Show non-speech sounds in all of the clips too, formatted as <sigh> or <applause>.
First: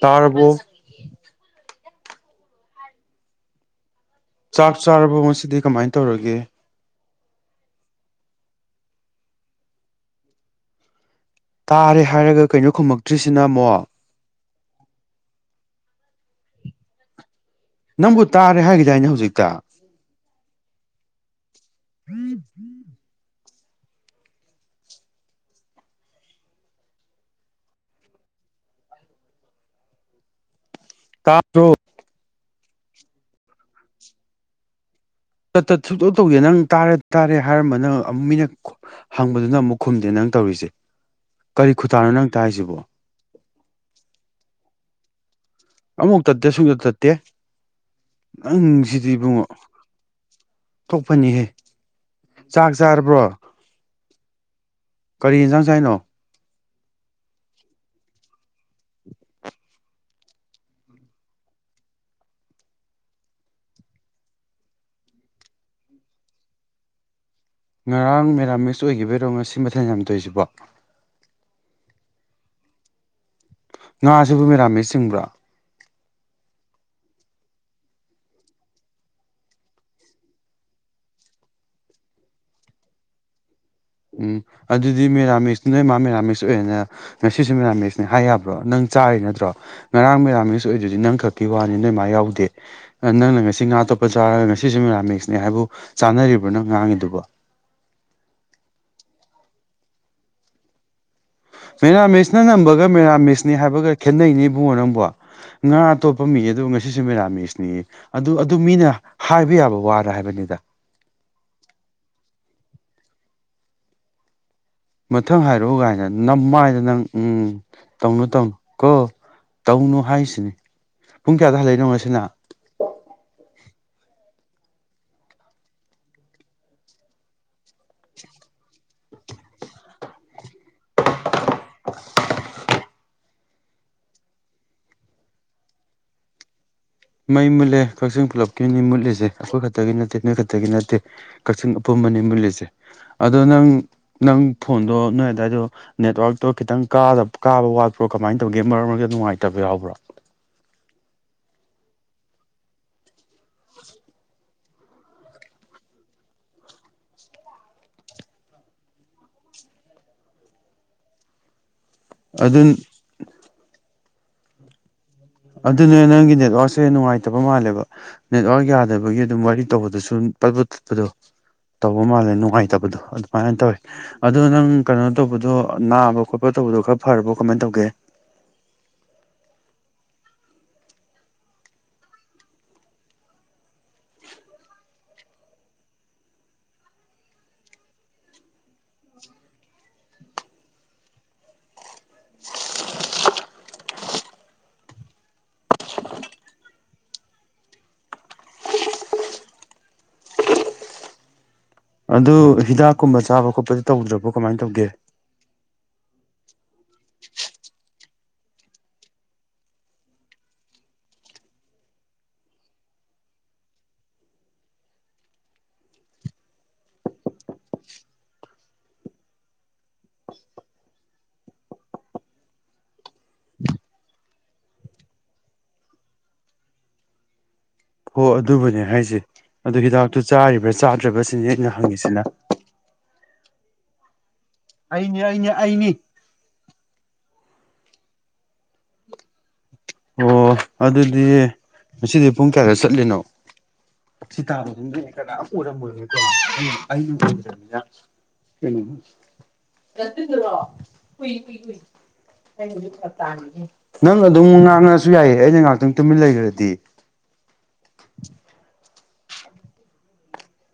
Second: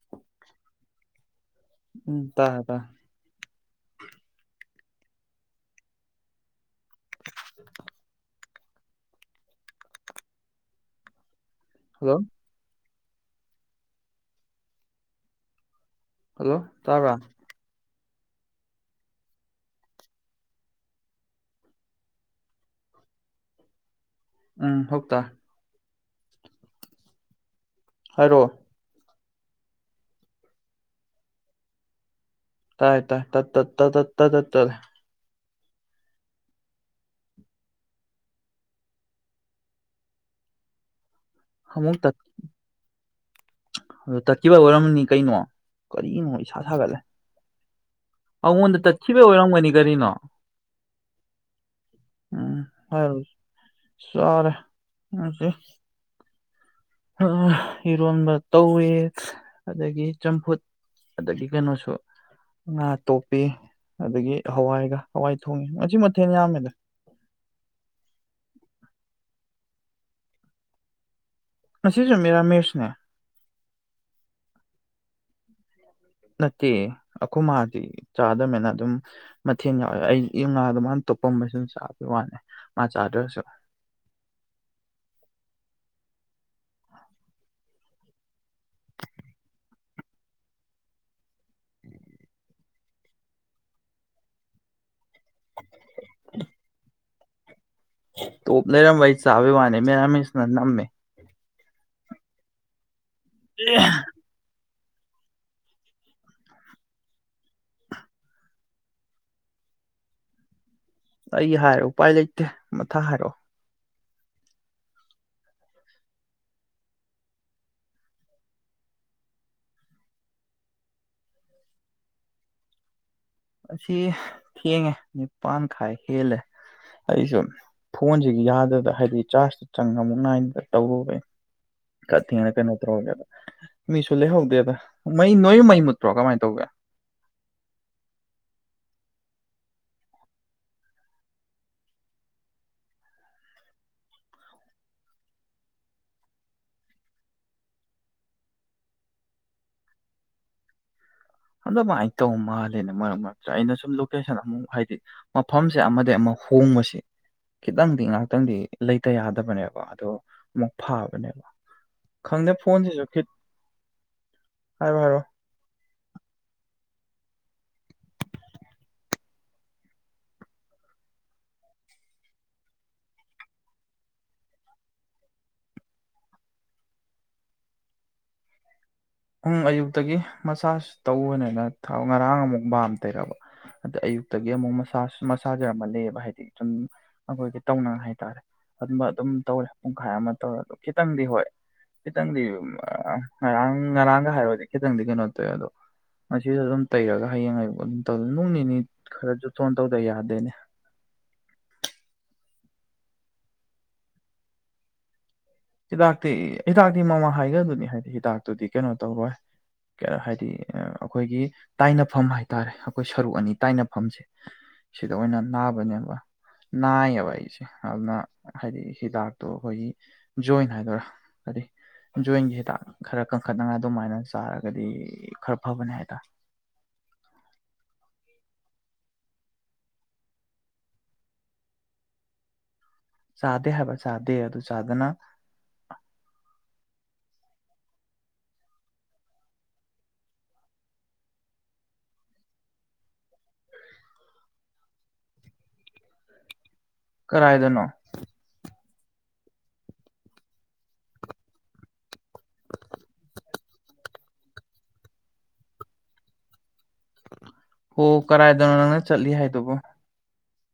ꯇꯥꯔꯕꯣ ꯎꯝ ꯇꯥ ꯇꯥ ꯆꯥꯛ ꯆꯥꯔꯕꯣ ꯉꯁꯤꯗꯤ ꯀꯃꯥꯏꯅ ꯇꯧꯔꯒꯦ <unintelligible> ꯇꯥꯔꯦ ꯍꯜꯂꯣ ꯍꯥꯏꯔꯒ ꯀꯩꯅꯣ ꯈꯨꯝꯃꯛꯇ꯭ꯔꯤꯁꯤꯅ ꯑꯃꯣ ꯍꯜꯂꯣ ꯇꯥꯕ꯭ꯔꯥ ꯅꯪꯕꯨ ꯇꯥꯔꯦ ꯍꯥꯏꯈꯤꯗꯥ ꯑꯅꯦ ꯍꯧꯖꯤꯛꯇ ꯎꯝ-inaudible ꯍꯥꯏꯔꯛꯑꯣ ꯇꯥꯗꯔꯣ ꯇꯥꯏ ꯇꯥꯏ ꯇꯠ ꯇꯠ ꯇꯠꯂꯦ ꯇꯠꯠꯇ ꯁꯨꯛꯇꯧ ꯇꯧꯗꯦ ꯅꯪ ꯇꯥꯔꯦ ꯇꯥꯔꯦ ꯍꯥꯏꯔꯝꯕ ꯅꯪ ꯑꯃꯨꯛ ꯃꯤꯅ- unintelligible ꯍꯪꯕꯗꯨꯅ ꯑꯃꯨꯛ ꯈꯨꯝꯗꯦ ꯅꯪ ꯇꯧꯔꯤꯁꯦ ꯀꯔꯤ ꯑꯃꯨꯛ ꯈꯨꯇꯥꯅꯣ ꯅꯪ ꯇꯥꯏꯁꯤꯕꯣ ꯇꯛꯈꯤꯕ ꯑꯣꯏꯔꯝꯅꯤ ꯀꯩꯅꯣ ꯑꯃꯨꯛ ꯀꯔꯤꯅꯣ ꯏꯁꯥ ꯁꯥꯒꯠꯂꯦ ꯅꯪ ꯑꯩꯉꯣꯟꯗ ꯁꯤꯗꯤ ꯇꯠꯈꯤꯕꯩ ꯏꯕꯨꯡꯉꯣ ꯑꯣꯏꯔꯝꯒꯅꯤ ꯀꯔꯤꯅꯣ ꯊꯣꯛꯄꯅꯤꯍꯦ ꯎꯝ ꯍꯣꯏ ꯆꯥꯔꯦ ꯀꯔꯤ ꯅꯠꯇꯦ ꯌꯦꯟꯖꯥꯡ ꯆꯥꯏꯅꯣ ꯏꯔꯣꯟꯕ ꯇꯧꯏ ꯑꯗꯒꯤ ꯆꯝꯐꯨꯠ ꯑꯗꯒꯤ ꯀꯩꯅꯣꯁꯨ ꯉꯥ ꯇꯣꯛꯞꯄꯤ ꯑꯗꯒꯤ ꯍꯋꯥꯏꯒ ꯍꯋꯥꯏ ꯊꯣꯡꯉꯦ ꯃꯁꯤ ꯃꯊꯦꯜ ꯌꯥꯝꯃꯦꯗ ꯉꯔꯥꯡ ꯃꯦꯔꯥꯃꯦꯁ ꯑꯣꯏꯈꯤꯕꯩꯔꯣ ꯉꯁꯤ ꯃꯊꯦꯜ ꯌꯥꯝ ꯇꯧꯔꯤꯁꯤꯕꯣ ꯉꯁꯤꯁꯨ ꯃꯤꯔꯥꯃꯦꯁꯅꯦ ꯉꯥ ꯁꯤꯕꯨ ꯃꯦꯔꯥꯃꯦꯁ ꯆꯤꯡꯕ꯭ꯔꯥ ꯅꯠꯇꯦ ꯑꯩꯈꯣꯏ ꯃꯥꯗꯤ ꯆꯥꯗꯝꯅꯤꯅ ꯑꯗꯨꯝ ꯃꯊꯦꯟ ꯌꯥꯎꯋꯦ ꯑꯩ ꯏ ꯉꯥꯗꯣ ꯃꯥꯅ ꯇꯣꯞꯄꯝꯕ ꯆꯥꯕꯒꯤ ꯋꯥꯅꯦ ꯃꯥ ꯆꯥꯗ꯭ꯔꯁꯨ ꯎꯝ ꯑꯗꯨꯗꯤ ꯃꯦꯔꯥꯃꯦꯁ ꯅꯣꯏ ꯏꯃꯥ ꯃꯦꯔꯥꯃꯤꯁ ꯑꯣꯏꯔꯦꯅꯦ ꯉꯁꯤꯁꯨ ꯃꯦꯔꯥꯃꯦꯁꯅꯦ ꯍꯥꯏ ꯌꯥꯕ꯭ꯔꯣ ꯅꯪ ꯆꯥꯔꯤ ꯅꯠꯇ꯭ꯔꯣ ꯉꯔꯥꯡ ꯃꯦꯔꯥꯃꯤꯛꯁ ꯑꯣꯏꯗꯨꯗꯤ ꯅꯪ ꯈ- unintelligible ꯋꯥꯅꯤ ꯅꯣꯏ ꯏꯃꯥ ꯌꯥꯎꯗꯦ ꯅꯪꯅ ꯉꯁꯤ ꯉꯥ ꯇꯣꯠꯄꯥ ꯆꯥꯔꯒ ꯉꯁꯤꯁꯄ ꯃꯦꯔꯥꯃꯦꯁ ꯅꯤ ꯍꯥꯏꯕꯨ ꯆꯥꯟꯅꯔꯤꯕ꯭ꯔ ꯅꯪ ꯉꯥꯡꯉꯤꯗꯨꯕ ꯇꯣꯠꯂꯩꯔꯝꯕꯩ ꯆꯥꯕ ꯋꯥꯅꯦ ꯃꯦꯔꯥꯃꯦꯁ ꯅ ꯅꯝꯃꯦ ꯃꯦꯔꯥꯃꯦꯁꯅ ꯅꯝꯕꯒ ꯃꯦꯔꯥꯃꯤꯁꯅꯤ ꯍꯥꯏꯕꯒ ꯈꯦꯠꯅꯩꯅꯦ ꯏꯕꯨꯡꯉꯣ ꯅꯪꯕꯣ ꯉꯥ ꯑꯇꯣꯞꯄ ꯃꯤ ꯑꯗꯨ ꯉꯁꯤꯁꯨ ꯃꯦꯔꯥꯃꯦꯁ ꯅꯦꯌꯦ ꯑꯗꯨ ꯑꯗꯨ ꯃꯤꯅ ꯍꯥꯏꯕ ꯌꯥꯕ ꯋꯥꯔ ꯍꯥꯏꯕꯅꯤꯗ ꯑꯩ ꯍꯥꯏꯔ ꯎꯄꯥꯏ ꯂꯩꯇꯦ ꯃꯊꯥ ꯍꯥꯏꯔꯛꯑꯣ ꯃꯊꯪ ꯍꯥꯏꯔꯛꯎ ꯀꯥꯏꯅ ꯅꯝꯃꯥꯏꯗ ꯅꯪ ꯎꯝ ꯇꯧꯅꯨ ꯇꯧꯅꯨ ꯀꯣ ꯇꯧꯅꯨ ꯍꯥꯏꯁꯤꯅꯤ ꯄꯨꯡ ꯀꯌꯥꯗ ꯍꯜꯂꯛꯏꯅꯣ ꯉꯁꯤꯅ ꯉꯁꯤ ꯊꯦꯡꯉꯦ ꯅꯤꯄꯥꯟ ꯈꯥꯏ ꯍꯦꯜꯂꯦ ꯑꯩꯁꯨ ꯐꯣꯟꯁꯤꯒꯤ ꯌꯥꯗꯗꯅ ꯍꯥꯏꯗꯤ ꯆꯥꯔꯖꯇ ꯆꯪꯉꯒ ꯑꯃꯨꯛ ꯈꯥꯏꯗꯅ ꯇꯧꯔꯨꯨꯔꯦ inaudible ꯀꯠꯇꯦꯅ ꯀꯩꯅꯣ ꯇꯧꯒꯦꯗ ꯃꯤꯁꯨ ꯂꯩꯍꯧꯗꯦꯗ ꯃꯩ ꯅꯣꯏ ꯃꯩ ꯃꯨꯠꯇ꯭ꯔꯣ ꯀꯃꯥꯏꯅ ꯇꯧꯒꯦ ꯃꯩ ꯃꯨꯠꯂꯦ ꯀꯛꯆꯤꯡ ꯄꯨꯂꯞꯀꯤꯅꯤ ꯃꯨꯠꯂꯤꯁꯦ ꯑꯩꯈꯣꯏ ꯈꯛꯇꯒꯤ ꯅꯠꯇꯦ ꯅꯣꯏ ꯈꯛꯇꯒꯤ ꯅꯠꯇꯦ ꯀꯛꯆꯤꯡ ꯑꯄꯨꯟꯕꯅꯤ ꯃꯨꯠꯂꯤꯁꯦ ꯑꯗꯣ ꯅꯪ ꯅꯪ ꯐꯣꯟꯗꯣ ꯅꯣꯏ ꯑꯗꯥꯏꯗꯣ ꯅꯦꯠꯋ꯭ꯥꯛꯇꯣ ꯈꯤꯇꯪꯗ ꯀꯥꯕ ꯋꯥꯠꯄ꯭ꯔꯣ ꯀꯃꯥꯏꯅ ꯇꯧꯒꯦ ꯃꯔꯛ ꯃꯔꯛꯇ ꯅꯨꯡꯉꯥꯏꯇꯕ ꯌꯥꯎꯕ꯭ꯔꯣ ꯑꯃꯥꯏꯅ ꯇꯧ ꯃꯥꯜꯂꯦꯅ ꯃꯔꯛ ꯃꯔꯛꯇ ꯑꯩꯅ ꯁꯨꯝ ꯂꯣꯀꯦꯁꯟ ꯑꯃꯨꯛ ꯍꯥꯏꯗꯤ ꯃꯐꯝꯁꯦ ꯑꯃꯗꯒꯤ ꯑꯃ ꯍꯣꯡꯕꯁꯦ ꯈꯤꯇꯪꯗꯤ ꯉꯍꯥꯛꯇꯪꯗꯤ ꯂꯩꯇ ꯌꯥꯗꯕꯅꯦꯕ ꯑꯣ ꯑꯃꯨꯛ ꯐꯕꯅꯦꯕ ꯈꯪꯗꯦ ꯑꯗꯨ ꯐꯣꯟꯁꯤꯁꯨ ꯈꯤꯠ ꯍꯥꯏꯔꯣ ꯍꯥꯏꯔꯣ ꯑꯗꯨꯅꯦ ꯅꯪꯒꯤ ꯅꯦꯠꯋꯥ꯭ꯛꯁꯦ ꯅꯨꯡꯉꯥꯏꯇꯕ ꯃꯥꯜꯂꯦꯕ ꯅꯦꯠꯋꯥ꯭ꯛ ꯌꯥꯗꯕꯒꯤ ꯑꯗꯨꯝ ꯋꯥꯔꯤ ꯇꯧꯕꯗꯁꯨ ꯑꯗꯨꯝ ꯄꯠ ꯄꯠ ꯇꯠꯄꯗꯣ ꯇꯧꯕ ꯃꯥꯜꯂꯦ ꯅꯨꯡꯉꯥꯏꯇꯕꯗꯣ ꯑꯗꯨꯃꯥꯏꯅ ꯇꯧꯋꯤ ꯑꯗꯣ ꯅꯪ ꯀꯩꯅꯣ ꯇꯧꯕꯗꯣ ꯅꯥꯕ ꯈꯣꯠꯄ ꯇꯧꯕꯗꯣ ꯈꯔ ꯐꯔꯕꯣ ꯀꯃꯥꯏꯅ ꯇꯧꯒꯦ ꯎꯨꯡ ꯑꯌꯨꯛꯇꯒꯤ ꯃꯆꯥꯁ ꯇꯧꯕꯅꯤꯅ ꯊꯥꯎ ꯉꯔꯥꯡ ꯑꯃꯨꯛ ꯕꯥꯝ ꯇꯩꯔꯕ ꯑꯗ ꯑꯌꯨꯛꯇꯒꯤ ꯑꯃꯨꯛ ꯃꯁꯥꯖ ꯃꯁꯥꯖꯔꯝꯃꯜ ꯂꯩꯕ ꯍꯥꯏꯗꯤ ꯁꯨꯝ ꯑꯩꯈꯣꯏꯒꯤ ꯇꯧꯅ ꯍꯥꯏꯇꯥꯔꯦ ꯑꯗꯨꯝꯃ ꯑꯗꯨꯝ ꯇꯧꯔꯦ ꯄꯨꯡꯈꯥꯏ ꯑꯃ ꯇꯧꯔꯦ ꯑꯗꯣ ꯈꯤꯇꯪꯗꯤ ꯍꯣꯏ ꯈꯤꯇꯪꯗꯤ ꯉꯔꯥꯡ ꯉꯔꯥꯡꯒ ꯍꯥꯏꯔꯗꯤ ꯈꯤꯇꯪꯗꯤ ꯀꯩꯅꯣ ꯇꯧꯋꯦ ꯑꯗꯣ ꯉꯁꯤꯖꯨ ꯑꯗꯨꯝ ꯇꯩꯔꯒ ꯍꯌꯦꯡ ꯑꯌꯨꯛ ꯑꯗꯨꯝ ꯇꯧ ꯅꯨꯡ ꯅꯤꯅꯤ ꯈꯔꯁꯨ ꯖꯨꯇꯣꯟ ꯇꯧꯗ ꯌꯥꯗꯦꯅꯦ ꯑꯗꯨ ꯍꯤꯗꯥꯛꯀꯨꯝꯕ ꯆꯥꯕ ꯈꯣꯠꯄꯗꯤ ꯇꯧꯗ꯭ꯔꯕꯣ ꯀꯃꯥꯏ ꯇꯧꯒꯦ ꯍꯤꯗꯥꯛꯇꯤ ꯍꯤꯗꯥꯛꯇꯤ ꯃꯃꯥ ꯍꯥꯏꯒꯗꯨꯅꯤ ꯍꯥꯏꯗꯤ ꯍꯤꯗꯥꯛꯇꯨꯗꯤ ꯀꯩꯅꯣ ꯇꯧꯔꯣꯏ ꯍꯥꯏꯗꯤ ꯑꯩꯈꯣꯏꯒꯤ ꯇꯥꯏꯅꯐꯝ ꯍꯥꯏꯇꯥꯔꯦ ꯑꯩꯈꯣꯏ ꯁꯔꯨꯛ ꯑꯅꯤ ꯇꯥꯏꯅꯐꯝꯁꯦ ꯁꯤꯗ ꯑꯣꯏꯅ ꯅꯥꯕꯅꯦꯕ ꯅꯥꯏꯌꯦꯕ ꯑꯩꯁꯦ ꯑꯗꯨꯅ ꯍꯥꯏꯗꯤ ꯍꯤꯗꯥꯛꯇꯣ ꯑꯩꯈꯣꯏꯒꯤ ꯖꯣꯏꯟ ꯍꯥꯏꯗꯣꯏꯔꯥ ꯀꯔꯤ ꯖꯣꯏꯟꯒꯤ ꯍꯤꯗꯥꯛ ꯈꯔ ꯀꯟꯈꯠꯅꯉꯥꯏ ꯑꯗꯨꯃꯥꯏꯅ ꯆꯥꯔꯒꯗꯤ ꯈꯔ ꯐꯕꯅꯦ ꯍꯥꯏꯇꯥꯔ ꯍꯣ ꯑꯗꯨꯕꯨꯅꯦ ꯍꯥꯏꯁꯦ ꯑꯗꯨ ꯍꯤꯗꯥꯛꯇꯨ ꯆꯥꯔꯤꯕ꯭ꯔꯥ ꯆꯥꯗ꯭ꯔꯕꯁꯤꯅꯦ ꯑꯩꯅ ꯍꯪꯉꯤꯁꯤꯅ ꯆꯥꯗꯦ ꯍꯥꯏꯕ ꯆꯥꯗꯦ ꯑ ꯑꯩꯅꯦ ꯑꯩꯅꯦ ꯑꯩꯅꯤ ꯑꯣ ꯑꯗꯨꯗꯤ ꯉꯁꯤꯗꯤ ꯄꯨꯡ ꯀꯌꯥꯗ ꯆꯠꯂꯤꯅꯣ ꯁꯤ ꯇꯥꯕ ꯃꯤ ꯀꯅꯥꯝ ꯎꯔꯝꯃꯣꯏꯕꯀꯣ ꯑꯩꯅ ꯎꯗꯝꯅꯤꯅ ꯀꯗꯥꯏꯗꯅꯣ <unintelligible> ꯅꯪ ꯑꯗꯨꯝ ꯉꯥꯡꯉꯁꯨ ꯌꯥꯏꯌꯦ ꯑꯩꯅ ꯉꯥꯛꯇꯪ ꯇꯨꯃꯤꯟ ꯂꯩꯈ꯭ꯔꯗꯤ ꯑꯣ ꯀꯔꯥꯏꯗꯅꯣ ꯅꯪꯅ ꯆꯠꯂꯤ ꯍꯥꯏꯗꯨꯕꯣ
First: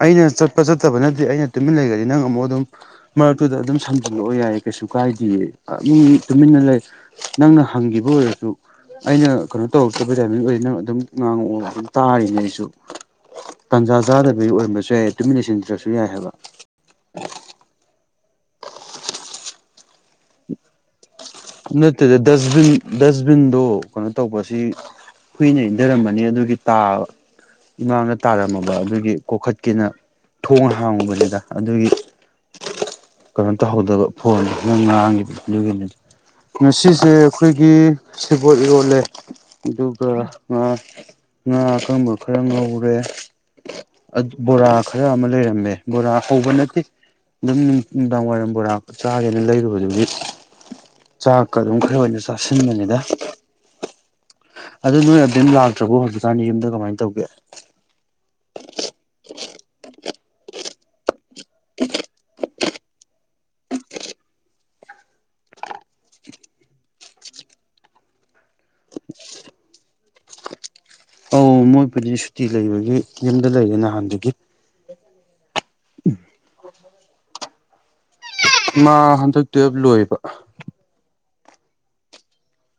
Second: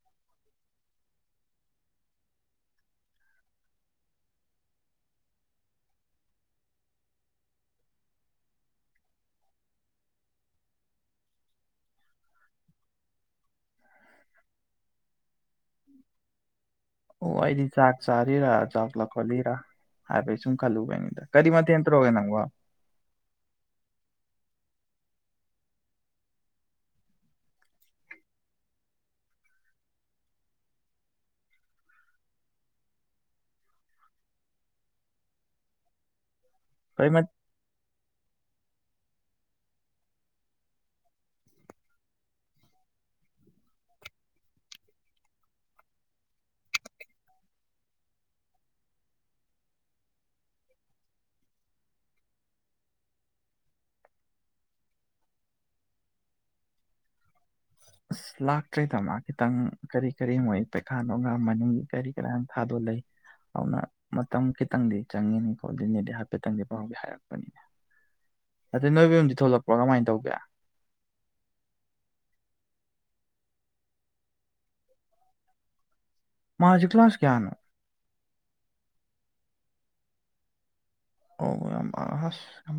ꯑꯩꯅ ꯆꯠꯄ ꯆꯠꯇꯕ ꯅꯠꯇꯦ ꯑꯩꯅ ꯇꯨꯃꯤꯟ ꯂꯩꯒꯗꯤ ꯅꯪ ꯑꯃꯨꯛ ꯑꯗꯨꯝ ꯃꯔꯛꯇꯨꯗ ꯑꯗꯨꯝ ꯁꯝꯖꯤꯜꯂꯛꯑꯣ ꯌꯥꯏ ꯀꯩꯁꯨ ꯀꯥꯏꯗꯤꯌꯦ ꯃꯤ ꯇꯨꯃꯤꯟꯅ ꯂꯩ ꯅꯪꯅ ꯍꯪꯒꯤꯕ ꯑꯣꯏꯔꯁꯨ ꯑꯩꯅ ꯀꯩꯅꯣ ꯇꯧꯔꯛꯇꯕ ꯇꯥꯏꯃꯤꯡ ꯑꯣꯏꯗꯤ ꯑꯗꯨꯝ ꯉꯥꯡꯉꯛꯑꯣ ꯑꯗꯨꯝ ꯇꯥꯔꯤꯅꯦ ꯑꯩꯁꯨ ꯇꯥꯟꯖꯥ ꯆꯥꯗꯕꯒꯤ ꯑꯣꯏꯔꯝꯕꯁꯨ ꯌꯥꯏ ꯇꯨꯃꯤꯟꯅ ꯂꯩꯁꯤꯟꯗ꯭ꯔꯁꯨ ꯌꯥꯏ ꯍꯥꯏꯕ ꯑꯣ ꯑꯩꯗꯤ ꯆꯥꯛ ꯆꯥꯔꯤꯔ ꯆꯥꯒ ꯂ ꯈꯣꯜꯂꯤꯔ ꯍꯥꯏꯐꯦꯠ ꯁꯨꯝ ꯈꯜꯂꯨꯕꯅꯤꯗ ꯀꯔꯤ ꯃꯥꯊꯦꯜ ꯇꯧꯔꯒꯦ ꯅꯠꯇꯦꯗ ꯅꯪꯕꯣ ꯗꯁꯕꯤꯟ ꯗꯁꯕꯤꯟꯗꯣ ꯀꯩꯅꯣ ꯇꯧꯕ ꯁꯤ ꯍꯨꯏꯅ ꯏꯟꯊꯔꯝꯃꯅꯤ ꯑꯗꯨꯒꯤ ꯇꯥꯕ ꯏꯃꯥꯡꯗ ꯇꯥꯔꯝꯃꯕ ꯑꯗꯨꯒꯤ ꯀꯣꯛꯈꯠꯀꯦꯅ ꯊꯣꯡ ꯍꯥꯡꯉꯨꯕꯅꯤꯗ ꯑꯗꯨꯒꯤ ꯀꯩꯅꯣ ꯇꯧꯍꯧꯗꯕ ꯐꯣꯟꯗ ꯅꯪ ꯉꯥꯡꯉꯤꯗꯣ ꯑꯗꯨꯒꯤ ꯉꯁꯤꯁꯦ ꯍꯣꯏꯃꯠ ꯑꯩꯈꯣꯏꯒꯤ ꯁꯦꯕꯣꯠ ꯏꯔꯣꯜꯂꯦ ꯑꯗꯨꯒ ꯉꯥ ꯉꯥ ꯑꯀꯪꯕ ꯈꯔ ꯉꯧꯔꯦ ꯕꯣꯔꯥ ꯈꯔ ꯑꯃ ꯂꯩꯔꯝꯃꯦ ꯕꯣꯔꯥ ꯍꯧꯕ ꯅꯠꯇꯦ ꯑꯗꯨꯝ ꯅꯨꯡꯗꯥꯡ ꯋꯥꯏꯔꯝ ꯕꯣꯔꯥ ꯆꯥꯒꯦꯅ ꯂꯩꯔꯨꯕꯗꯨꯒꯤ ꯆꯥꯛꯀ ꯑꯗꯨꯝ ꯈꯔ ꯑꯣꯏꯅ ꯆꯥꯁꯤꯟꯕꯅꯤꯗ ꯑꯗꯨ ꯅꯣꯏ ꯑꯗꯨꯝ ꯂꯥꯛꯇ꯭ꯔꯕꯣ ꯍꯧꯖꯤꯛꯀꯥꯟꯅꯤ ꯌꯨꯝꯗ ꯀꯃꯥꯏꯅ ꯇꯧꯒꯦ ꯑꯁ ꯂꯥꯛꯇ꯭ꯔꯦꯗ ꯃꯥ ꯈꯤꯇꯪ ꯀꯔꯤ ꯀꯔꯤ ꯃꯣꯏ ꯄꯩꯈꯥꯗꯣ ꯃꯅꯤꯡ ꯀꯔꯤ ꯀꯔ ꯍꯥꯗꯣ ꯂꯩ ꯑꯗꯨꯅ ꯃꯇꯝ ꯈꯤꯇꯪꯗꯤ ꯆꯪꯒꯤꯅꯤ <unintelligible> ꯍꯥꯏꯐꯦꯠꯇꯪꯗꯤ ꯄꯥꯎꯗꯤ ꯍꯥꯏꯔꯛꯄꯅꯤꯅ ꯑꯗ ꯅꯣꯏ ꯕꯦꯝꯗꯤ ꯊꯣꯛꯂꯛꯄ꯭ꯔꯣ ꯀꯃꯥꯏ ꯇꯧꯒꯦ ꯑꯧ ꯃꯣꯏꯕꯨꯗꯤ ꯁꯨꯇꯤ ꯂꯩꯕꯒꯤ ꯌꯨꯝꯗ ꯂꯩꯔꯦ ꯅꯍꯥꯟꯗꯨꯒꯤ <inaudible> ꯃꯥꯖꯤ ꯀ꯭ꯂꯥꯁ ꯀꯌꯥꯅꯣ ꯃꯥ ꯍꯟꯗꯛ ꯇꯨꯋꯦꯜ ꯂꯣꯏꯕ ꯑꯣ ꯌꯥꯝ ꯑꯁ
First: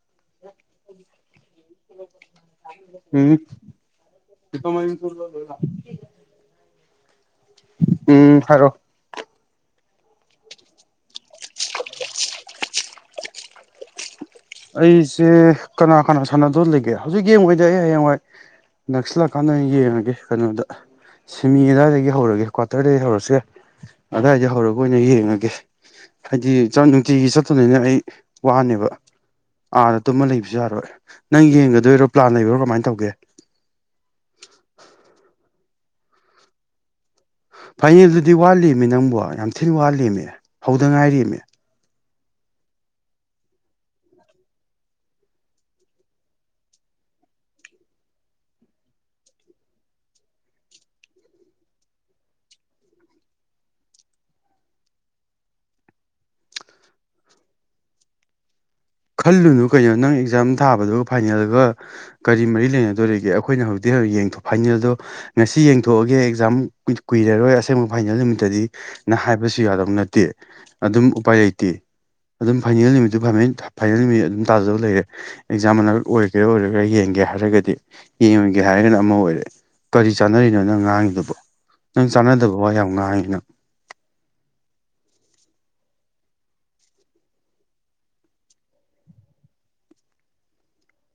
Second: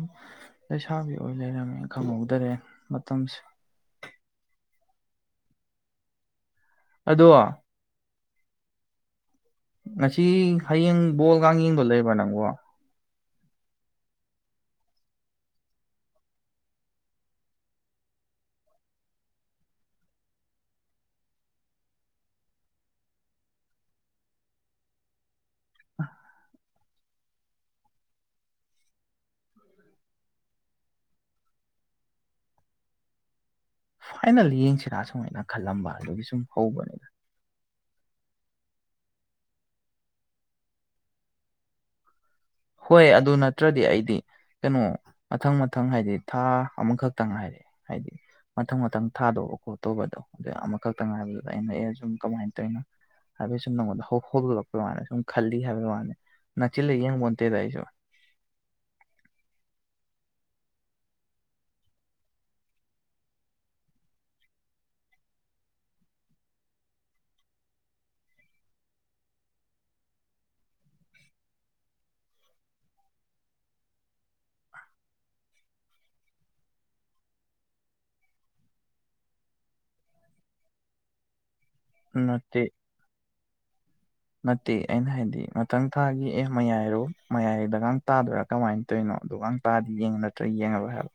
ꯂꯩꯁꯥꯕꯤ ꯑꯣꯏ ꯂꯩꯔꯝꯃꯦ ꯈꯪꯍꯧꯗꯔꯦ ꯎꯝ ꯃꯇꯝꯁꯦ <unintelligible> ꯑꯗꯣ ꯎꯝ ꯍꯥꯢꯔꯛꯑꯣ ꯉꯁꯤ ꯍꯌꯦꯡ ꯕꯣꯜꯒ ꯌꯦꯡꯗꯧ ꯂꯩꯕ꯭ꯔꯥ ꯅꯪꯕꯣ ꯑꯩꯁꯦ ꯀꯅꯥ ꯀꯅꯥ ꯁꯥꯟꯅꯗꯣꯏ ꯂꯩꯒꯦ ꯍꯧꯖꯤꯛ ꯌꯦꯡꯉꯣꯢꯗ ꯑꯩ ꯍꯌꯦꯡ ꯋꯥꯏ ꯅꯛꯁꯤꯜꯂꯛ ꯀꯥꯟꯗ ꯌꯦꯡꯉꯒꯦ ꯀꯩꯅꯣꯗ ꯁꯤꯃꯤ ꯑꯗꯨꯋꯥꯏꯗꯒꯤ ꯍꯧꯔꯒꯦ ꯀ꯭ꯋꯥꯇꯔꯗꯒꯤ ꯍꯧꯔꯁꯁꯨ ꯌꯥꯏ ꯑꯗꯨꯋꯥꯏꯗ ꯍꯧꯔꯒ ꯑꯣꯏꯅ ꯌꯦꯡꯉꯒꯦ ꯍꯥꯏꯗꯤ ꯅꯨꯡꯇꯤꯒꯤ ꯆꯠꯇꯣꯏꯅꯤꯅ ꯑꯩ ꯋꯥꯅꯦꯕ ꯑꯥꯗ ꯇꯨꯝꯃ ꯂꯩꯕꯁꯨ ꯌꯥꯔꯣꯏ ꯅꯪ ꯌꯦꯡꯒꯗꯣꯏꯔꯣ ꯄ꯭ꯂꯥꯟ ꯂꯩꯕꯔꯣ ꯀꯃꯥꯏꯅ ꯇꯧꯒꯦ ꯐꯥꯏꯅꯦꯜ ꯌꯦꯡꯁꯤꯔ ꯁꯨꯃꯥꯏꯅ ꯈꯜꯂꯝꯕ ꯑꯗꯨꯒꯤ ꯁꯨꯝ ꯍꯧꯕꯅꯤꯗ ꯐꯥꯏꯅꯦꯜꯗꯨꯗꯤ ꯋꯥꯠꯂꯤꯃꯤ ꯅꯪꯕꯨ ꯌꯥꯝ ꯊꯤꯅ ꯋꯥꯠꯂꯤꯃꯦ ꯍꯧꯗ ꯉꯥꯏꯔꯤꯃꯦ ꯍꯣꯏ ꯑꯗꯨ ꯅꯠꯇ꯭ꯔꯗꯤ ꯑꯩꯗꯤ ꯀꯩꯅꯣ ꯃꯊꯪ ꯃꯊꯪ ꯍꯥꯏꯗꯤ ꯊꯥ ꯑꯃꯈꯛꯇꯪ ꯍꯥꯏꯔꯦ ꯍꯥꯏꯗꯤ ꯃꯊꯪ ꯃꯊꯪ ꯊꯥꯗꯣꯛꯑꯣ ꯈꯣꯠꯇꯧꯕꯗꯣ ꯑꯗꯨ ꯑꯃꯈꯛꯇꯪ ꯉꯥꯏꯕꯗꯨꯗ ꯑꯩꯅ ꯑꯦ ꯁꯨꯝ ꯀꯃꯥꯏꯅ ꯇꯧꯔꯤꯅꯣ ꯍꯥꯏꯕꯩ ꯁꯨꯝ ꯅꯪꯉꯣꯟꯗ ꯍꯧꯗꯣꯔꯛꯄꯩ ꯋꯥꯅꯤ ꯁꯨꯝ ꯈꯜꯂꯤ ꯍꯥꯏꯕꯩꯒꯤ ꯋꯥꯅꯦ ꯅꯛꯆꯤꯜꯂ ꯌꯦꯡꯕ ꯅꯠꯇꯦꯗ ꯑꯩꯁꯨ ꯈꯜꯂꯨꯅꯨ ꯀꯩꯅꯣ ꯅꯪ ꯑꯦꯛꯖꯥꯝ ꯊꯥꯕꯗꯨꯒ ꯐꯥꯏꯅꯦꯜꯒ ꯀꯔꯤ ꯃꯔꯤ ꯂꯩꯅꯗꯣꯔꯤꯒꯦ ꯑꯩꯈꯣꯏꯅ ꯍꯧꯖꯤꯛꯇꯩ ꯌꯦꯡꯊꯣꯛ ꯐꯥꯏꯅꯦꯜꯗꯣ ꯉꯁꯤ ꯌꯦꯡꯊꯣꯛꯑꯒꯦ ꯑꯦꯛꯖꯥꯝ ꯀꯨꯏꯔꯔꯣꯏ ꯑꯁꯦꯡꯕ ꯐꯥꯏꯅꯦꯜ ꯅꯨꯃꯤꯠꯇꯗꯤ ꯅ ꯍꯥꯏꯕꯁꯨ ꯌꯥꯗꯧ ꯅꯠꯇꯦ ꯑꯗꯨꯝ ꯎꯄꯥꯏ ꯂꯩꯇꯦ ꯑꯗꯨꯝ ꯐꯥꯏꯅꯦꯜ ꯅꯨꯃꯤꯠꯇꯨ ꯐꯝꯅ‌ꯦꯜ ꯊꯥ ꯐꯥꯏꯅꯦꯜ ꯅꯨꯃꯤꯠ ꯑꯗꯨꯝ ꯇꯥꯖꯗꯧ ꯂꯩꯔꯦ ꯑꯦꯛꯖꯥꯝ ꯃꯅꯥꯛ ꯑꯣꯏꯒꯦꯔꯥ ꯑꯣꯏꯔꯣꯏꯒꯦꯔꯥ ꯌꯦꯡꯒꯦ ꯍꯥꯏꯔꯒꯗꯤ ꯌꯦꯡꯉꯨꯒꯦ ꯍꯥꯏꯔꯒꯅ ꯑꯃ ꯑꯣꯏꯔꯦ ꯀꯔꯤ ꯆꯥꯟꯅꯔꯤꯅꯣ ꯅꯪ ꯉꯥꯡꯉꯤꯗꯨꯕꯣ ꯅꯪ ꯆꯥꯟꯅꯗꯕ ꯅꯠꯇꯦ ꯋꯥ ꯌꯥꯝ ꯉꯥꯡꯉꯤ ꯅꯪ ꯅꯠꯇꯦ ꯑꯩꯅ ꯍꯥꯏꯗꯤ ꯃꯊꯪ ꯊꯥꯒꯤ ꯑꯦ ꯃꯌꯥꯏꯔꯣ ꯃꯌꯥꯏꯗꯒ ꯇꯥꯗ꯭ꯔꯥ ꯀꯃꯥꯏꯅ ꯇꯩꯅꫭ ꯑꯗꯩꯋꯥꯡ ꯇꯥꯥꯗꯤ ꯌꯦꯡꯉ ꯅꯠꯇ꯭ꯔꯒ ꯌꯦꯡꯉꯔꯣꯏ ꯍꯥꯏꯕ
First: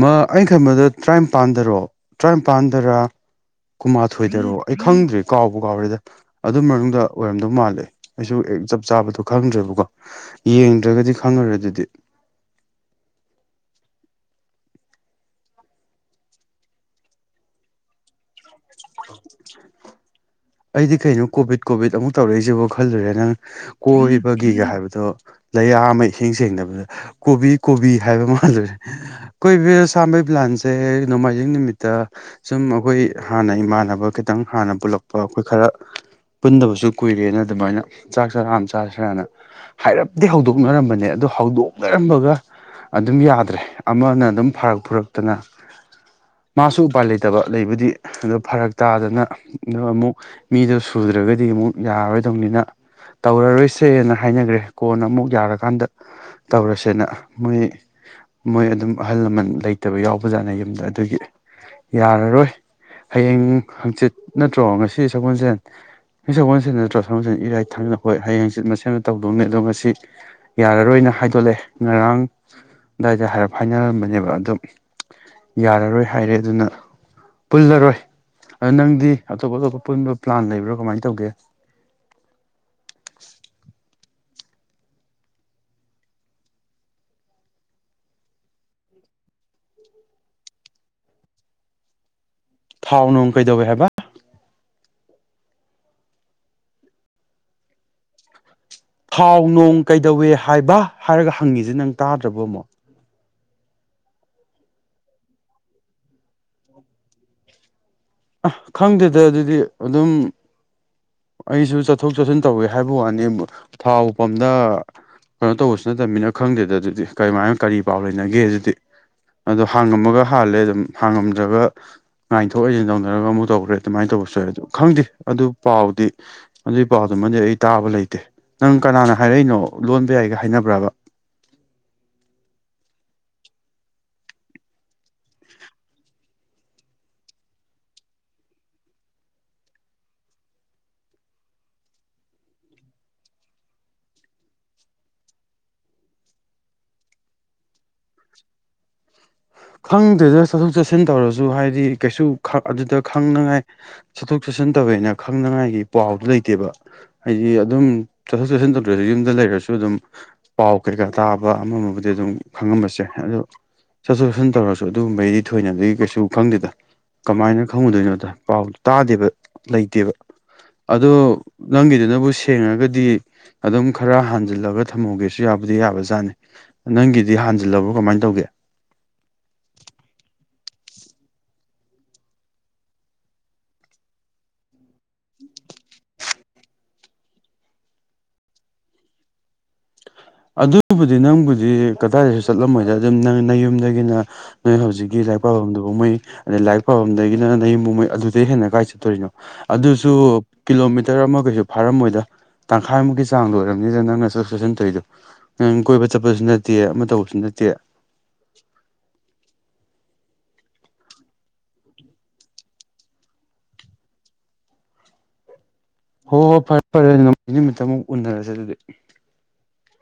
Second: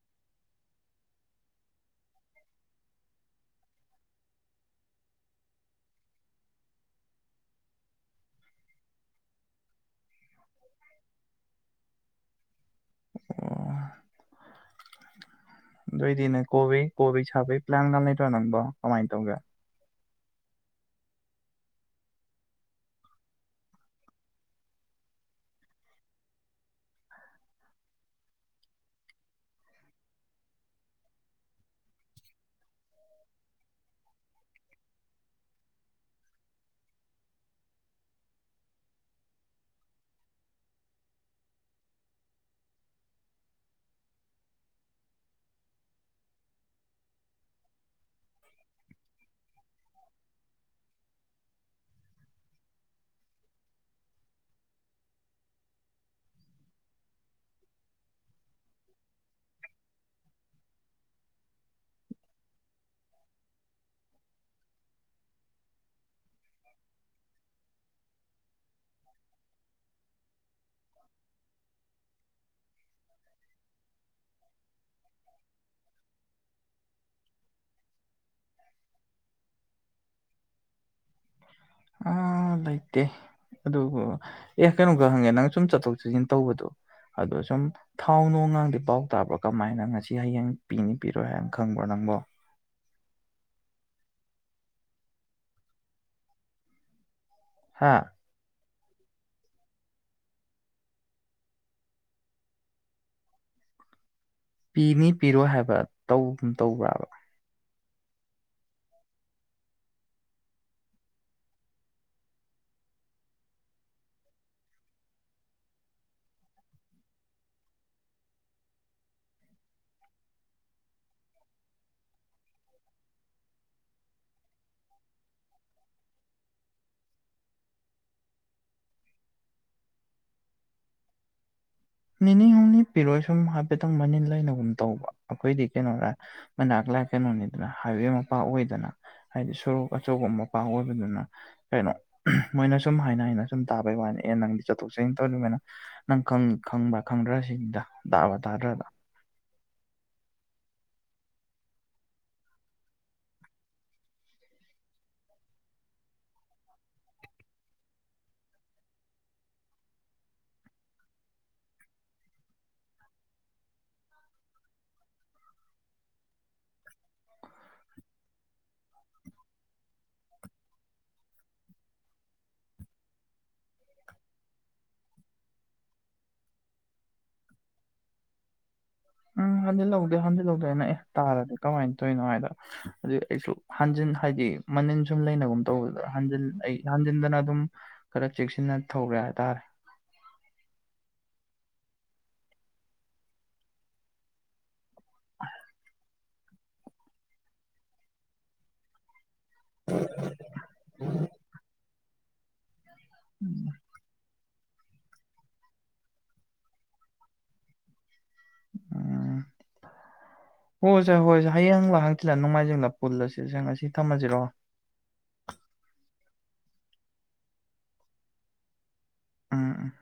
ꯃꯥ ꯑꯩꯩꯅ ꯈꯟꯕꯗ ꯇꯔꯥꯅꯤꯄꯥꯟꯗꯔꯣ ꯇꯔꯥꯅꯤꯄꯥꯟꯗꯔ ꯀꯨꯟꯃꯥꯊꯣꯏꯗꯔꯣ ꯑꯩ ꯈꯪꯗ꯭ꯔꯦ ꯀꯥꯎꯕꯨ ꯀꯥꯎꯔꯦꯗ ꯑꯗꯨ ꯃꯅꯨꯡꯗ ꯑꯣꯏꯔꯝꯗꯧ ꯃꯥꯜꯂꯦ ꯑꯩꯁꯨ ꯍꯦꯛ ꯆꯞ ꯆꯥꯕꯗꯣ ꯈꯪꯗ꯭ꯔꯦꯕꯀꯣ ꯌꯦꯡꯗ꯭ꯔꯒꯗꯤ ꯈꯪꯉꯔꯣꯏ ꯑꯗꯨꯗꯤ ꯑꯣ <inaudible> ꯑꯗꯨ ꯑꯣꯏꯗꯤꯅꯦ ꯀꯣꯕꯤ ꯀꯣꯕꯤ ꯁꯥꯐꯤꯛ ꯉꯥꯡ ꯉꯥꯡ ꯂꯩꯇꯔꯣ ꯅꯪꯕꯣ ꯀꯃꯥꯏꯅ ꯇꯧꯒꯦ ꯑꯩꯗꯤ ꯀꯩꯅꯣ ꯀꯣꯚꯤꯠ ꯀꯣꯚꯤꯠ ꯑꯃꯨꯛ ꯇꯧꯔꯛꯏꯁꯤꯕꯣ ꯈꯜꯂꯨꯔꯦ ꯅꯪ ꯀꯣꯏꯕꯒꯤꯒ ꯍꯥꯏꯕꯗꯣ ꯅꯩꯌꯥ ꯑꯃ ꯏꯁꯦꯡ ꯁꯦꯡꯗꯕꯗ ꯀꯣꯕꯤ ꯀꯣꯕꯤ ꯍꯥꯏꯕ ꯃꯥꯜꯂꯨꯔꯦ ꯀꯣꯏꯕꯤ ꯁꯥꯥꯝꯕꯩ ꯄ꯭ꯂꯥꯟꯁꯦ ꯅꯣꯡꯃꯥꯏꯖꯤꯡ ꯅꯨꯃꯤꯠꯇ ꯁꯨꯝ ꯑꯩꯈꯣꯏ ꯍꯥꯟꯅ ꯏꯃꯥꯟꯅꯕ ꯈꯤꯇꯪ ꯍꯥꯟꯅ ꯄꯨꯜꯂꯛꯄ ꯑꯩꯈꯣꯏ ꯈꯔ ꯄꯨꯟꯗꯕꯁꯨ ꯀꯨꯏꯔꯦꯅ ꯑꯗꯨꯃꯥꯏꯅ ꯆꯥꯛ ꯆꯔꯥ ꯑꯃ ꯆꯥꯁꯤꯔꯅ ꯍꯥꯏꯔꯞꯗꯤ ꯍꯧꯗꯣꯛꯅꯔꯝꯕꯅꯦ ꯑꯗꫭ ꯍꯧꯗꯣꯛꯅꯔꯝꯕꯒ ꯑꯗꯨꯝ ꯌꯥꯗ꯭ꯔꯦ ꯑꯃꯅ ꯑꯗꯨꯝ ꯐꯔꯛ ꯐꯨꯔꯛꯇꯅ ꯃꯥꯁꯨ ꯎꯄꯥꯏ ꯂꯩꯇꯕ ꯂꯩꯕꯨꯗꯤ ꯑꯗꫭ ꯐꯔꯛ ꯇꯥꯗꯅ ꯑꯗꫭ ꯃꯤꯗꯣ ꯁꯨꯗ꯭ꯔꯒꯗꯤ ꯑꯃꯨꯛ ꯌꯥꯔꯣꯏꯗꯧꯅꯤꯅ ꯇꯧꯔꯔꯣꯏꯁꯦꯅ ꯍꯥꯏꯅꯈ꯭ꯔꯦ ꯀꯣꯟꯅ ꯑꯃꯨꯛ ꯌꯥꯔꯀꯥꯟꯗ ꯇꯧꯔꯁꯦꯅ ꯃꯣꯏ ꯃꯣꯏ ꯑꯗꯨꯝ ꯑꯍꯜ ꯂꯃꯟ ꯂꯩꯇꯕ ꯌꯥꯎꯕ ꯖꯥꯠꯅꯤ ꯌꯨꯝꯗ ꯑꯗꯨꯒꯤ ꯌꯥꯔꯔꯣꯏ ꯍꯌꯦꯡ ꯍꯥꯡꯆꯤꯠ ꯅꯠꯇ꯭ꯔꯣ ꯉꯁꯤ ꯁꯒꯣꯜꯁꯦꯟ ꯉꯁꯤ ꯁꯒꫭꯜꯁ‌ꯦꯟ ꯅꯠꯇ꯭ꯔꯣ ꯁꯒꫭꯜꯁ‌ꯦꯟ ꯏꯔꯥꯏ ꯊꯥꯡꯅ ꯍꯣꯏ ꯍꯌꯦꯡꯆꯤꯠ ꯃꯁ‌ꯦꯝꯗ ꯇꯧꯗꯧꯅꯤ ꯑꯣ ꯃꯁꯤ ꯌꯥꯔꯔꯣꯏꯅ ꯍꯥꯏꯗꯣꯛꯂꯑꯦ ꯉꯔꯥꯡ ꯑꯗꯨꯗꯥꯏꯗ ꯍꯥꯏꯔꯞ ꯍꯥꯏꯅꯔꯝꯕꯅꯦꯕ ꯑꯗꫭ ꯌꯥꯔꯔꯣꯏ ꯍꯥꯏꯔꯦ ꯑꯗꯨꯅ ꯄꯨꯜꯂꯔꯣꯏ ꯑ ꯅꯪꯗꯤ ꯑꯇꯣꯞ ꯑꯇꯣꯞꯄ ꯄꯨꯟꯕ ꯄ꯭ꯂꯥꯟ ꯂꯩꯕ꯭ꯔꯣ ꯀꯃꯥꯏ ꯇꯧꯒꯦ ꯑ ꯂꯩꯩꯇꯦ ꯑꯗꯨꯕꯨ ꯑꯦ ꯀꯩꯅꯣ ꯈ ꯍꯪꯉꯦ ꯅꯪ ꯁꯨꯝ ꯆꯠꯊꯣꯛ ꯆꯠꯁꯤꯟ ꯇꯧꯕꯗꯣ ꯑꯗꯣ ꯁꯨꯝ ꯊꯥꯎ ꯅꯣꯡꯉꯥꯡꯗꯤ ꯄꯥꯎ ꯇꯥꯕ꯭ꯔꯣ ꯀꯃꯥꯏꯅ ꯉꯁꯤ ꯍꯌꯦꯡ ꯄꯤꯅꯤ ꯄꯤꯔꯣꯏ ꯍꯥꯏꯅ ꯈꯪꯕ꯭ꯔꯣ ꯅꯪꯕꯣ ꯊꯥꯎ ꯅꯨꯡ ꯀꯩꯗꯧꯋꯦ ꯍꯥꯏꯕ ꯍꯥꯥ ꯊꯥꯎ ꯅꯣꯡ ꯀꯩꯗꯧꯋꯦ ꯍꯥꯏꯕ ꯍꯥꯏꯔꯒ ꯍꯪꯉꯤꯁꯦ ꯅꯪ ꯇꯥꯗ꯭ꯔꯕ ꯑꯃꯨꯛ ꯄꯤꯅꯤ ꯄꯤꯔꯣꯏ ꯍꯥꯏꯕ ꯇꯧꯒꯨꯝ ꯇꯧꯕ꯭ꯔꯕ ꯑ ꯈꯪꯗꯦꯗ ꯑꯗꯨꯗꯤ ꯑꯗꯨꯝ ꯑꯩꯁꯨ ꯆꯠꯊꯣꯛ ꯆꯠꯁꯤꯟ ꯇꯧꯋꯦ ꯍꯥꯏꯕ ꯋꯥꯅꯤ ꯊꯥꯎ ꯄꯝꯗ ꯀꯩꯅꯣ ꯇꯧꯕꯁꯨ ꯅꯠꯇꯕꯅꯤꯅ ꯈꯪꯗꯦꯗ ꯑꯗꯨꯗꯤ ꯀꯔꯃꯥꯏꯅ ꯀꯔꯤ ꯄꯥꯎ ꯂꯩꯅꯒꯦ ꯑꯗꯨꯗꯤ ꯑꯗꯣ ꯍꯥꯡꯉꯝꯃꯒ ꯍꯥꯜꯂꯦ ꯑꯗꯨꯝ ꯍꯥꯡꯉꯝꯗ꯭ꯔꯒ ꯉꯥꯏꯊꯣꯛ ꯑꯣꯏꯖꯤꯟ ꯇꯧ ꯅꯔꯒ ꯑꯃꯨꯛ ꯇꯧꯈ꯭ꯔꯦ ꯑꯗꯨꯃꯥꯏꯅ ꯇꯧꯕꯁꯨ ꯌꯥ ꯑꯗꯨ ꯈꯪꯗꯦ ꯑꯗꯨ ꯄꯥꯎꯗꯤ ꯑꯗꯨꯏ ꯄꯥꯎꯗꯨꯃꯗꯤ ꯑꯩ ꯇꯥꯕ ꯂꯩꯇꯦ ꯅꯪ ꯀꯅꯥꯅ ꯍꯥꯏꯔꯛꯏꯅꯣ ꯂꯣꯟꯕ ꯌꯥꯏꯒ ꯍꯥꯏꯅꯕ꯭ꯔꯕ ꯅꯤꯅꯤ ꯍꯨꯝꯅꯤ ꯄꯤꯔꯣꯏ ꯁꯨꯝ ꯍꯥꯏꯐꯦꯠꯇꯪ ꯃꯅꯤꯟ ꯂꯩꯅꯒꯨꯝ ꯇꯧꯕ ꯑꯩꯈꯣꯏꯗꯤ ꯀꯩꯅꯣꯔ ꯃꯅꯛꯂ ꯀꯩꯅꯣꯅꯤꯗꯅ ꯍꯥꯏꯋꯦ ꯃꯄꯥ ꯑꯣꯏꯗꯅ ꯑꯩꯗꯤ ꯁꯣꯔꯣꯛ ꯑꯆꯧꯕ ꯃꯄꯥ ꯑꯣꯏꯕꯅꯤꯅ ꯀꯩꯅꯣ ꯃꯣꯏꯅ ꯁꯨꯝ ꯍꯥꯏꯅ ꯍꯥꯏꯅ ꯁꯨꯝ ꯇꯥꯕꯩ ꯋꯥꯅꯤ ꯑꯦ ꯅꯪ ꯆꯠꯊꯣꯛ ꯆꯠꯁꯤꯟ ꯇꯧꯅꯤ ꯃꯥꯏꯅ ꯅꯪ ꯈꯪꯕ ꯈꯪꯗ꯭ꯔꯁꯤꯅꯤꯗ ꯇꯥꯕ ꯇꯥꯗ꯭ꯔꯕ ꯈꯪꯗꯦꯗ ꯆꯠꯊꯣꯛ ꯆꯠꯁꯤꯟ ꯇꯧꯔꯁꯨ ꯍꯥꯏꯗꯤ ꯀꯩꯁꯨ ꯑꯗꯨꯗ ꯈꯪꯅꯉꯥꯏ ꯆꯠꯊꯣꯛ ꯆꯠꯁꯤꯟ ꯇꯧꯋꯦꯅ ꯈꯪꯅꯉꯥꯏꯒꯤ ꯄꯥꯎꯗꯨ ꯂꯩꯇꯦꯕ ꯍꯥꯏꯗꯤ ꯑꯗꯨꯝ ꯆꯠꯊꯣꯛ ꯆꯠꯁꯤꯟ ꯇꯧꯗ꯭ꯔꯁꯨ ꯌꯨꯝꯗ ꯂꯩꯔꯁꯨ ꯑꯗꯨꯝ ꯄꯥꯎ ꯀꯩꯀꯥ ꯇꯥꯕ ꯑꯃꯃꯕꯨꯗꯤ ꯑꯗꯨꯝ ꯈꯪꯉꯝꯕꯁꯦ ꯑꯗꯨ ꯆꯠꯊꯣꯛ ꯆꯠꯁꯤꯟ ꯇꯧꯔꯁꯨ ꯑꯗꯨꯒꯨꯝꯕꯒꯤꯗꯤ ꯊꯣꯏꯅꯗꯤ ꯀꯩꯁꯨ ꯈꯪꯗꯦꯗ ꯀꯃꯥꯏꯅ ꯈꯪꯉꯨꯗꯣꯏꯅꯣꯗꯣ ꯄꯥꯎ ꯇꯥꯗꯦꯕ ꯂꯩꯇꯦꯕ ꯑꯗꯣ ꯅꯪꯒꯤꯗꯨꯅꯕꯨ ꯁꯦꯡꯉꯒꯗꯤ ꯑꯗꯨꯝ ꯈꯔ ꯍꯥꯟꯖꯤꯜꯂꯒ ꯊꯝꯍꯧꯒꯦꯁꯨ ꯌꯥꯕꯨꯗꯤ ꯌꯥꯕꯖꯥꯠꯅꯤ ꯅꯪꯒꯤꯗꯤ ꯍꯥꯟꯖꯤꯜꯂꯕꯣ ꯀꯃꯥꯏ ꯇꯧꯒꯦ ꯎꯝ ꯍꯟꯖꯤꯜꯍꯧꯗꯦ ꯍꯟꯖꯤꯜꯍꯧꯗꯦꯅ ꯑꯦ ꯇꯥꯔꯗꯤ ꯀꯃꯥꯏꯅ ꯇꯧꯔꯤꯅꯣ ꯍꯥꯏꯗ ꯑꯗꯨ ꯑꯩꯁꯨ ꯍꯟꯖꯤꯟ ꯍꯥꯏꯗꯤ ꯃꯅꯤꯟ ꯁꯨꯝ ꯂꯩꯅꯒꯨꯝ ꯇꯧꯕꯗꯨꯗ ꯍꯟꯖꯤꯟ ꯑꯩ ꯍꯟꯖꯤꯟꯗꯅ ꯑꯗꯨꯝ ꯈꯔ ꯆꯦꯛꯁꯤꯟꯅ ꯊꯧꯒꯔꯦ ꯍꯥꯏꯇꯥꯔꯦ ꯑꯗꯨꯕꯨꯗꯤ ꯅꯪꯕꯨꯗꯤ ꯀꯗꯥꯏꯗꯁꯨ ꯆꯠꯂꯝꯃꯣꯏꯗ ꯑꯗꯨꯝ ꯅꯪ ꯅꯌꯨꯝꯗꯒꯤꯅ ꯅꯣꯏ ꯍꯧꯖꯤꯛ ꯂꯥꯏꯔꯤꯛ ꯄꯥꯐꯝꯗꯨꯕꯨ ꯃꯣꯏ ꯂꯥꯏꯔꯤꯛ ꯄꯥꯕꯝꯗꯒꯤꯅ ꯅꯌꯨꯝꯕꯧ ꯃꯣꯏ ꯑꯗꯨꯗꯩ ꯍꯦꯟꯅ ꯀꯥꯏ ꯆꯠꯇꯣꯔꯤꯅꯣ ꯑꯗꯨꯁꯨ ꯀꯤꯂꯣꯃꯤꯇꯔ ꯑꯃ ꯀꯩꯁꯨ ꯐꯥꯔꯝꯃꯣꯏꯗ ꯇꯪꯈꯥꯏꯃꯨꯛꯀꯤ ꯆꯥꯡꯗ ꯑꯣꯏꯔꯝꯅꯤꯗ ꯅꯪꯅ ꯆꯠꯊꯣꯛ ꯆꯠꯁꯤꯟ ꯇꯧꯔꯤꯗꯣ ꯅꯪ ꯀꯣꯏꯕ ꯆꯠꯄꯁꯨ ꯅꯠꯇꯦ ꯑꯃ ꯇꯧꯕꯁꯨ ꯅꯠꯇꯦ ꯎꯝ <inaudible> ꯍꯣꯏ ꯁꯦ ꯍꯣꯏ ꯁꯦ ꯍꯌꯦꯡꯂ ꯍꯪꯆꯤꯠꯂ ꯅꯣꯡꯃꯥꯏꯖꯤꯡꯂ ꯄꯨꯜꯂꯁꯤ ꯁꯦ ꯉꯁꯤ ꯊꯝꯃꯁꯤꯔꯣ ꯍꯣꯏ ꯍꯣꯏ ꯐꯔꯦ ꯐꯔꯦ ꯑꯗꯨ ꯉꯝ ꯅꯨꯃꯤꯠꯇꯃꯨꯛ ꯎꯅꯔꯁꯦ ꯑꯗꯨꯗꯤ ꯎꯝ